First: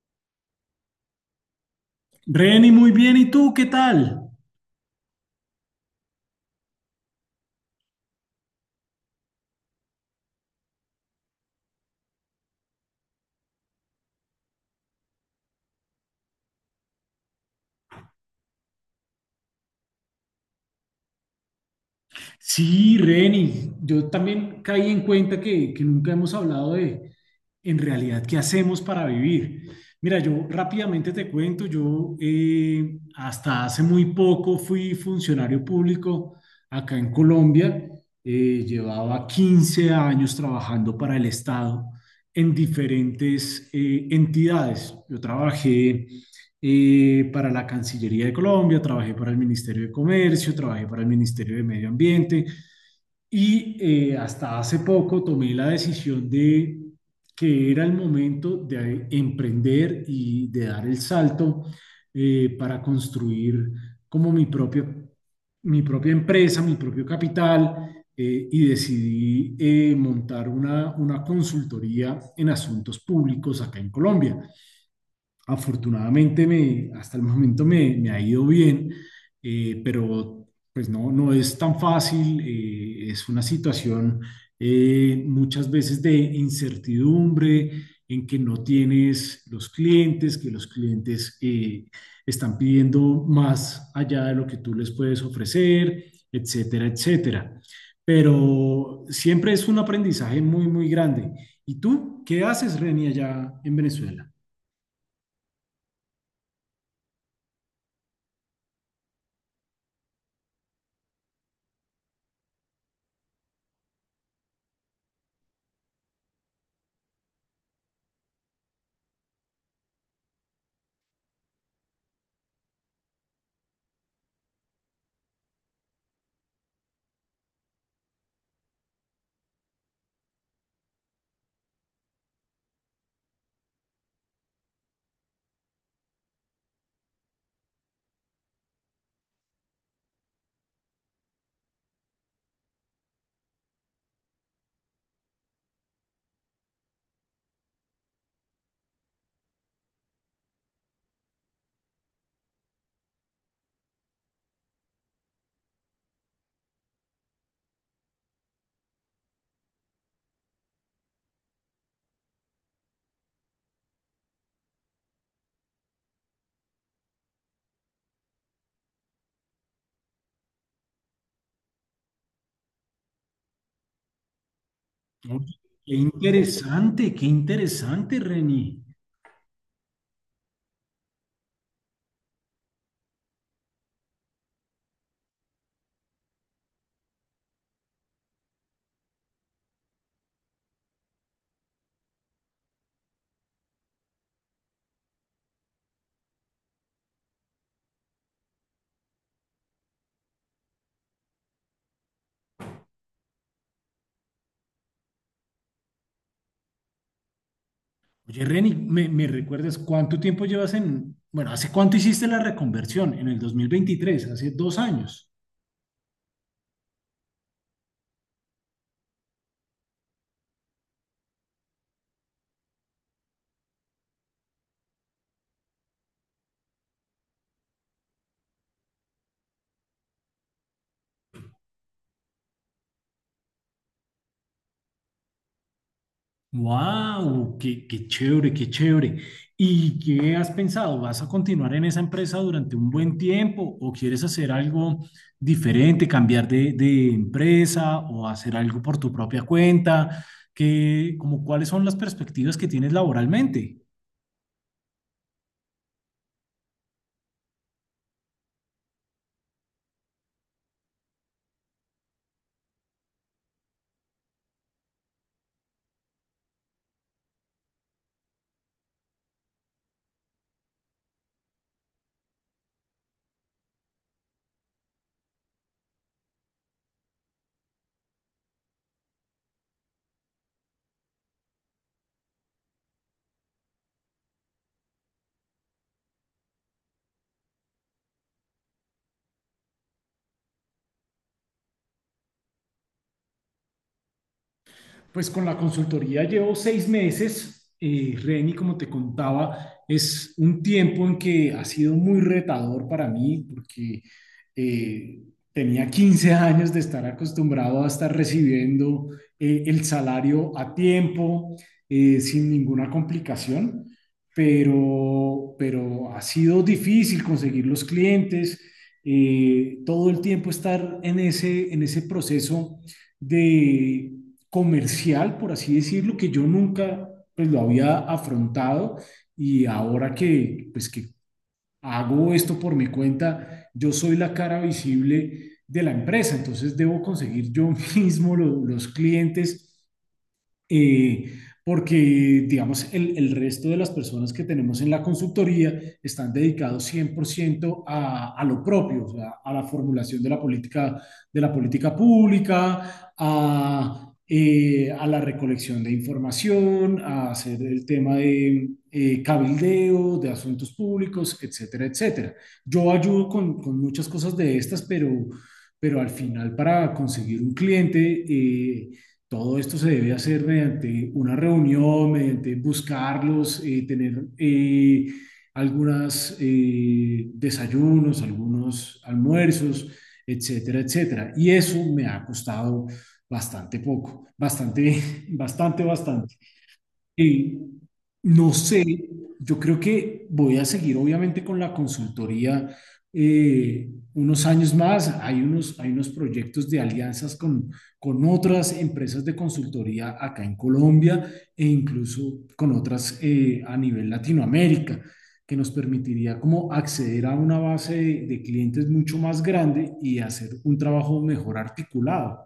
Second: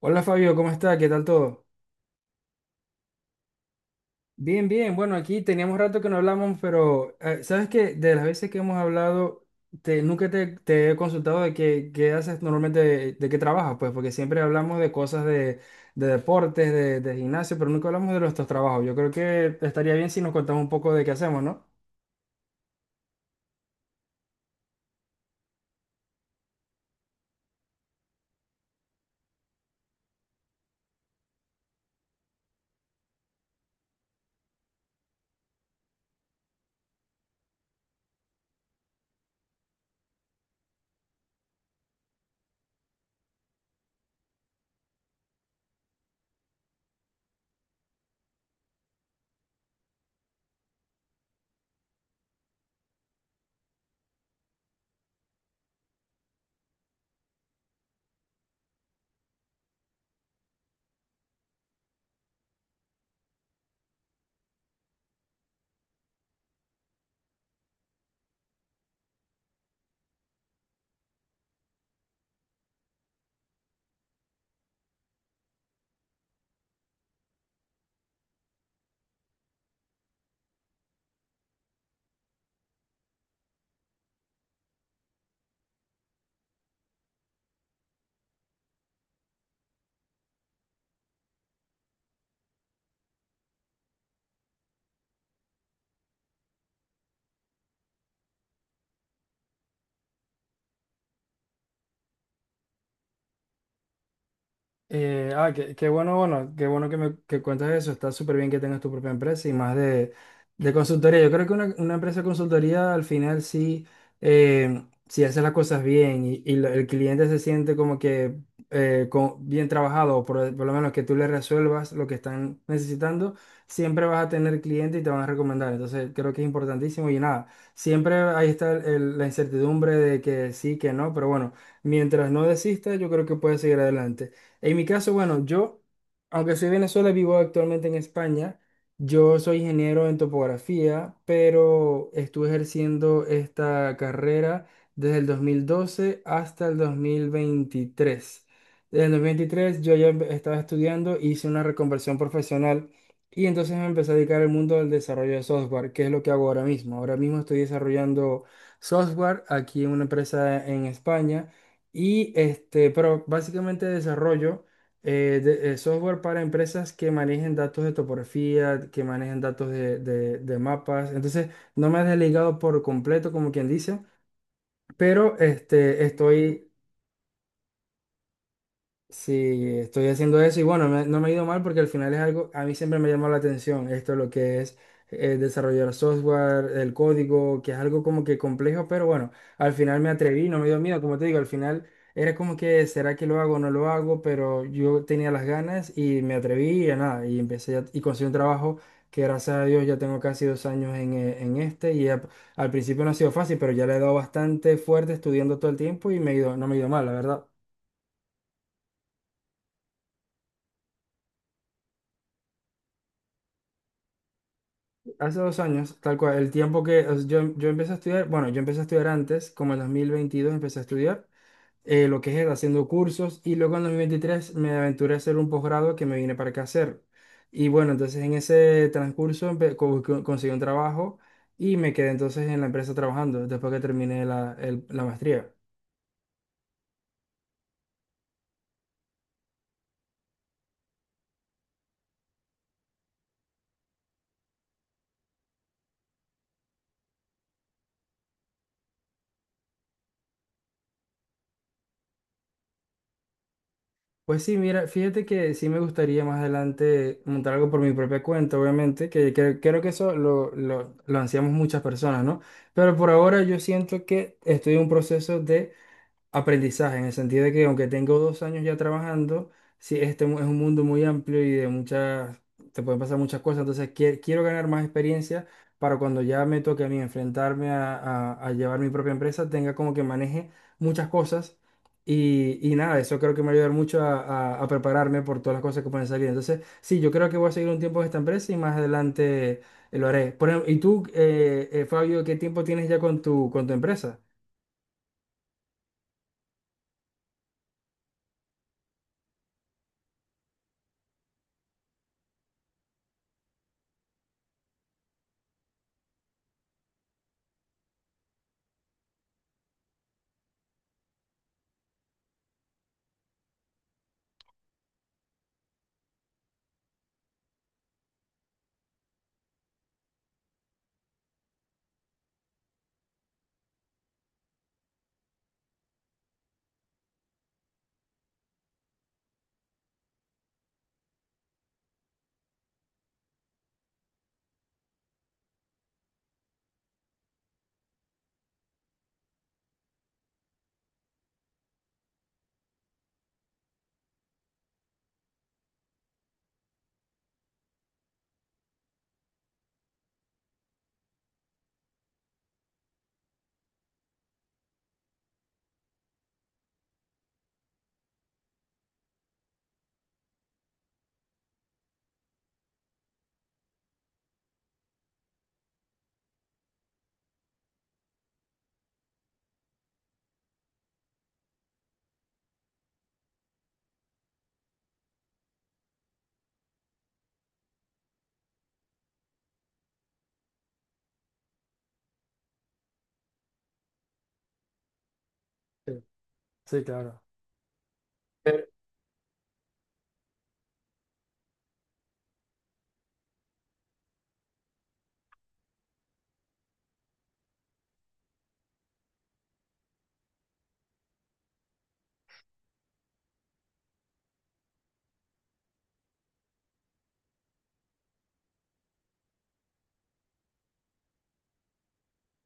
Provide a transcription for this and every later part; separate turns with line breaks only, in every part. Hola Fabio, ¿cómo está? ¿Qué tal todo?
Reni, muy bien. ¿Y tú qué tal?
Bien, bien. Bueno, aquí teníamos rato que no hablamos, pero sabes que de las veces que hemos hablado, nunca te he consultado de qué haces normalmente, de qué trabajas, pues, porque siempre hablamos de cosas de de, deportes, de gimnasio, pero nunca hablamos de nuestros trabajos. Yo creo que estaría bien si nos contamos un poco de qué hacemos, ¿no?
Sí, Reni, yo también caí en cuenta que nunca hemos hablado de, en realidad, qué hacemos para vivir. Mira, yo rápidamente te cuento. Yo hasta hace muy poco fui funcionario público acá en Colombia. Llevaba 15 años trabajando para el Estado en diferentes entidades. Yo trabajé para la Cancillería de Colombia, trabajé para el Ministerio de Comercio, trabajé para el Ministerio de Medio Ambiente y hasta hace poco tomé la decisión de que era el momento de emprender y de dar el salto para construir como mi propia empresa, mi propio capital. Y decidí montar una consultoría en asuntos públicos acá en Colombia. Afortunadamente, hasta el momento me ha ido bien, pero pues no es tan fácil. Es una situación muchas veces de incertidumbre en que no tienes los clientes, que los clientes están pidiendo más allá de lo que tú les puedes ofrecer, etcétera, etcétera. Pero siempre es un aprendizaje muy, muy grande. ¿Y tú qué haces, Reni, allá en Venezuela?
Qué bueno que me que cuentas eso. Está súper bien que tengas tu propia empresa y más de consultoría. Yo creo que una empresa de consultoría al final sí, si hace las cosas bien y el cliente se siente como que bien trabajado, por lo menos que tú le resuelvas lo que están necesitando, siempre vas a tener cliente y te van a recomendar. Entonces creo que es importantísimo y nada, siempre ahí está la incertidumbre de que sí, que no, pero bueno, mientras no desistas, yo creo que puedes seguir adelante. En mi caso, bueno, yo, aunque soy de Venezuela, vivo actualmente en España. Yo soy ingeniero en topografía, pero estuve ejerciendo esta carrera desde el 2012 hasta el 2023. Desde el 2023 yo ya estaba estudiando, hice una reconversión profesional y entonces me empecé a dedicar al mundo del desarrollo de software, que es lo que hago ahora mismo. Ahora mismo estoy desarrollando software aquí en una empresa en España. Y este, pero básicamente desarrollo software para empresas que manejen datos de topografía, que manejen datos de mapas. Entonces, no me he desligado por completo, como quien dice, pero
Oye,
este, estoy.
qué interesante, Reni.
Sí, estoy haciendo eso y bueno, no me ha ido mal porque al final es algo, a mí siempre me llamó la atención esto, lo que es desarrollar software, el código, que es algo como que complejo, pero bueno, al final me atreví, no me dio miedo, como te digo, al final era como que, ¿será que lo hago o no lo hago? Pero yo tenía las ganas y me atreví y a nada, y y conseguí un trabajo que gracias a Dios ya tengo casi 2 años en este y al principio no ha sido fácil, pero ya le he dado bastante fuerte estudiando todo el tiempo y me ha ido, no me ha ido mal, la verdad.
Oye, Reni, ¿me recuerdas cuánto tiempo llevas? Bueno, ¿hace cuánto hiciste la reconversión? En el 2023, hace 2 años.
Hace 2 años, tal cual, el tiempo que o sea, yo empecé a estudiar, bueno, yo empecé a estudiar antes, como en 2022 empecé a estudiar lo que es haciendo cursos y luego en 2023 me aventuré a hacer un posgrado que me vine para acá a hacer. Y bueno, entonces en ese transcurso conseguí un trabajo y me quedé entonces en la empresa trabajando después que terminé la maestría.
¡Wow! ¡Qué chévere, qué chévere! ¿Y qué has pensado? ¿Vas a continuar en esa empresa durante un buen tiempo o quieres hacer algo diferente, cambiar de empresa o hacer algo por tu propia cuenta? ¿Qué, como, ¿cuáles son las perspectivas que tienes laboralmente?
Pues sí, mira, fíjate que sí me gustaría más adelante montar algo por mi propia cuenta, obviamente, creo que eso lo ansiamos muchas personas, ¿no? Pero por ahora yo siento que estoy en un proceso de aprendizaje, en el sentido de que aunque tengo 2 años ya trabajando, sí, es un mundo muy amplio y de muchas, te pueden pasar muchas cosas, entonces quiero ganar más experiencia para cuando ya me toque a mí enfrentarme a, a llevar mi propia empresa, tenga como que maneje muchas cosas y nada, eso creo que me va a ayudar mucho a, a prepararme por todas las cosas que pueden salir. Entonces, sí, yo creo que voy a seguir un tiempo en esta empresa y más adelante lo haré. Por ejemplo, ¿y tú, Fabio, qué tiempo tienes ya con tu empresa?
Pues con la consultoría llevo 6 meses. Reni, como te contaba, es un tiempo en que ha sido muy retador para mí porque eh, tenía 15 años de estar acostumbrado a estar recibiendo el salario a tiempo, sin ninguna complicación, pero ha sido difícil conseguir los clientes, todo el tiempo estar en ese proceso de comercial, por así decirlo, que yo nunca, pues, lo había afrontado. Y ahora que, pues, que hago esto por mi cuenta, yo soy la cara visible de la empresa, entonces debo conseguir yo mismo los clientes, eh, porque, digamos, el resto de las personas que tenemos en la consultoría están dedicados 100% a lo propio, o sea, a la formulación de la política pública, a la recolección de información, a hacer el tema de cabildeo, de asuntos públicos, etcétera, etcétera. Yo ayudo con muchas cosas de estas, pero al final, para conseguir un cliente, todo esto se debe hacer mediante una reunión, mediante buscarlos, tener algunos desayunos, algunos almuerzos, etcétera, etcétera. Y eso me ha costado bastante poco, bastante, bastante,
Sí,
bastante.
sí, claro.
Eh, no sé, yo creo que voy a seguir obviamente con la consultoría eh, unos años más. Hay unos proyectos de alianzas con otras empresas de consultoría acá en Colombia e incluso con otras, a nivel Latinoamérica, que nos permitiría como acceder a una base de clientes mucho más grande y hacer un trabajo mejor articulado.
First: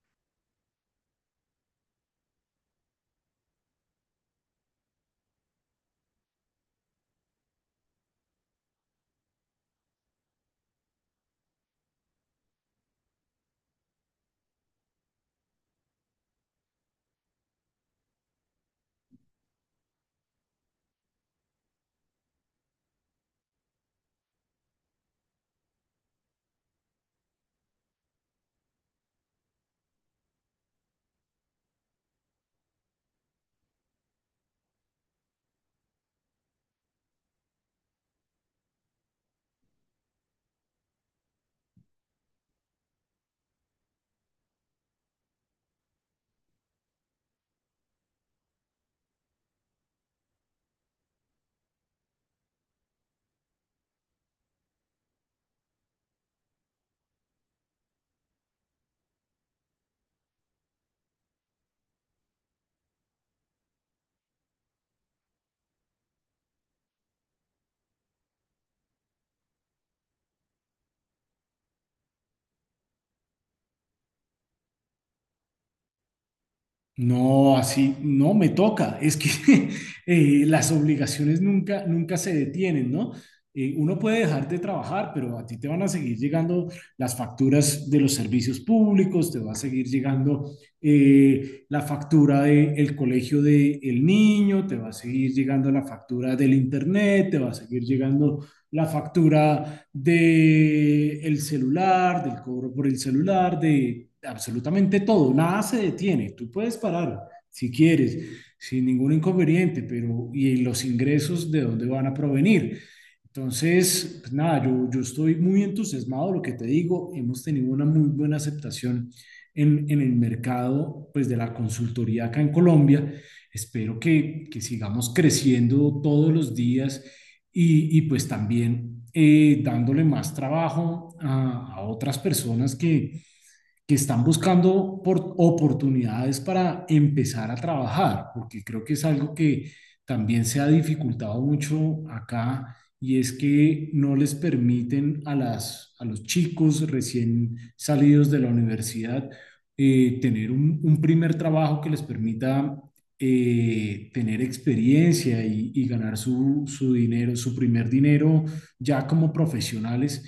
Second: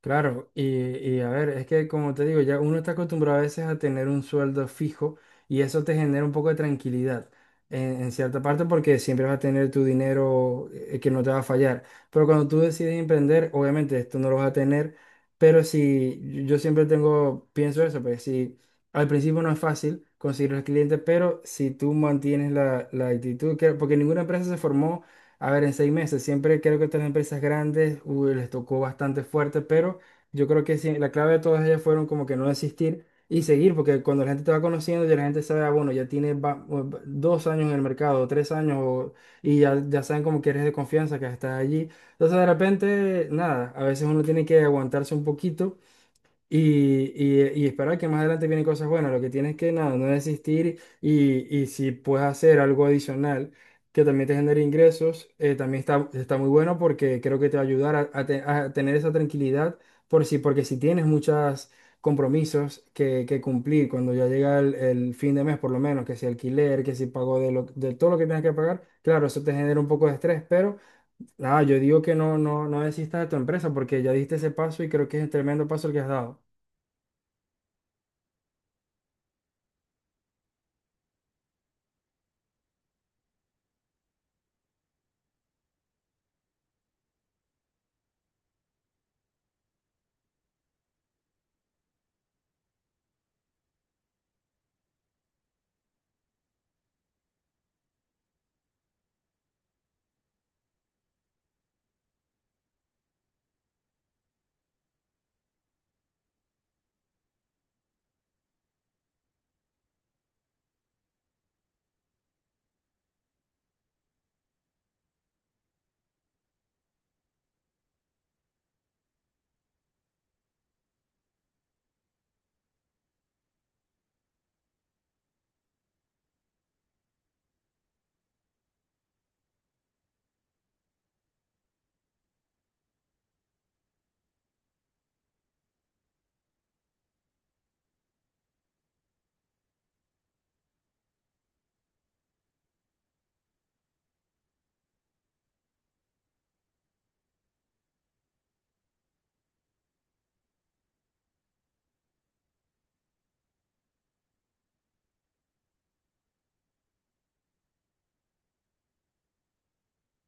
Claro, y a ver, es que como te digo, ya uno está acostumbrado a veces a tener un sueldo fijo y eso te genera un poco de tranquilidad en cierta parte porque siempre vas a tener tu dinero que no te va a fallar. Pero cuando tú decides emprender, obviamente esto no lo vas a tener, pero si yo siempre tengo, pienso eso, pues si al principio no es fácil conseguir los clientes, pero si tú mantienes la actitud, que, porque ninguna empresa se formó a ver, en 6 meses, siempre creo que estas empresas grandes uy, les tocó bastante fuerte, pero yo creo que sí, la clave de todas ellas fueron como que no desistir y seguir, porque cuando la gente te va conociendo, ya la gente sabe, ah, bueno, ya tiene 2 años en el mercado, 3 años, o- y ya, ya saben como que eres de confianza, que estás allí. Entonces, de repente, nada, a veces uno tiene que aguantarse un poquito y, y esperar que más adelante vienen cosas buenas. Lo que tienes que nada, no desistir y si puedes hacer algo adicional que también te genere ingresos, también está, está muy bueno porque creo que te va a ayudar a, a tener esa tranquilidad por si, porque si tienes muchos compromisos que cumplir cuando ya llega el fin de mes, por lo menos, que si alquiler, que si pago de todo lo que tengas que pagar, claro, eso te genera un poco de estrés, pero. Nada, yo digo que no, no, no desistas de tu empresa porque ya diste ese paso y creo que es un tremendo paso el que has dado.
No, así no me toca. Es que las obligaciones nunca, nunca se detienen, ¿no? Uno puede dejar de trabajar, pero a ti te van a seguir llegando las facturas de los servicios públicos, te va a seguir llegando la factura del colegio del niño, te va a seguir llegando la factura del internet, te va a seguir llegando la factura de el celular, del cobro por el celular, de absolutamente todo. Nada se detiene. Tú puedes parar si quieres, sin ningún inconveniente, pero ¿y los ingresos de dónde van a provenir? Entonces, pues nada, yo estoy muy entusiasmado. Lo que te digo, hemos tenido una muy buena aceptación en el mercado, pues, de la consultoría acá en Colombia. Espero que sigamos creciendo todos los días y pues también dándole más trabajo a otras personas que están buscando por oportunidades para empezar a trabajar, porque creo que es algo que también se ha dificultado mucho acá, y es que no les permiten a, las, a los chicos recién salidos de la universidad tener un primer trabajo que les permita tener experiencia y ganar su primer dinero ya como profesionales.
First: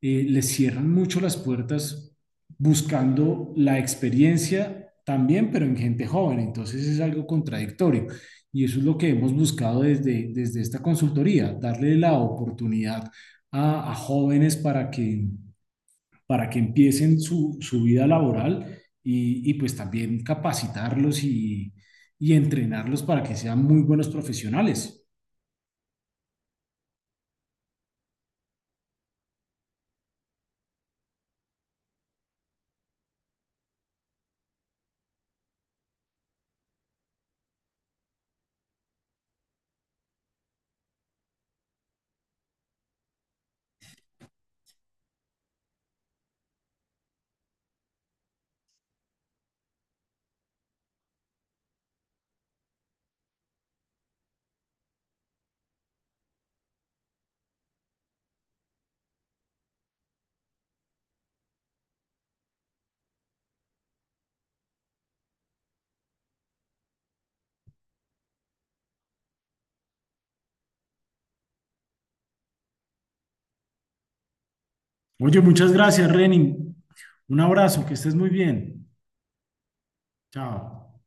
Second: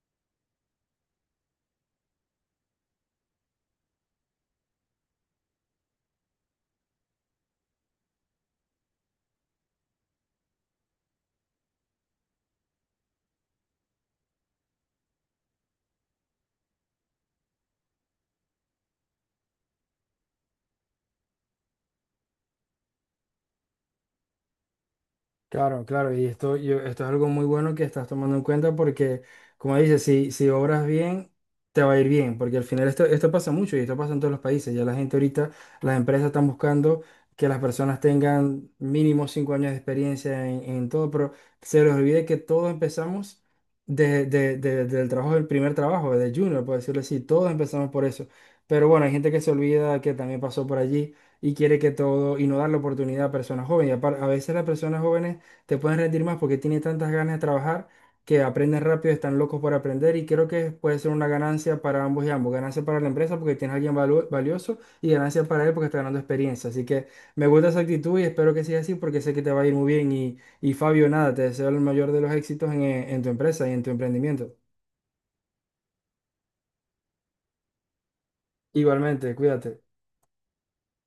Les cierran mucho las puertas buscando la experiencia también, pero en gente joven. Entonces es algo contradictorio. Y eso es lo que hemos buscado desde esta consultoría: darle la oportunidad a jóvenes para que empiecen su vida laboral pues también capacitarlos y entrenarlos para que sean muy buenos profesionales.
Claro, claro, y esto, esto es algo muy bueno que estás tomando en cuenta porque, como dices, si obras bien, te va a ir bien, porque al final esto, esto pasa mucho y esto pasa en todos los países. Ya la gente ahorita, las empresas están buscando que las personas tengan mínimo 5 años de experiencia en todo, pero se les olvide que todos empezamos del trabajo, del primer trabajo, de junior, por decirlo así, todos empezamos por eso. Pero bueno, hay gente que se olvida que también pasó por allí y quiere que todo y no dar la oportunidad a personas jóvenes. Y a veces las personas jóvenes te pueden rendir más porque tienen tantas ganas de trabajar que aprenden rápido, están locos por aprender y creo que puede ser una ganancia para ambos y ambos. Ganancia para la empresa porque tienes a alguien valioso y ganancia para él porque está ganando experiencia. Así que me gusta esa actitud y espero que siga así porque sé que te va a ir muy bien. Y Fabio, nada, te deseo el mayor de los éxitos en tu empresa y en tu emprendimiento.
Oye, muchas gracias, Renin. Un abrazo, que estés muy bien.
Igualmente, cuídate.
Chao.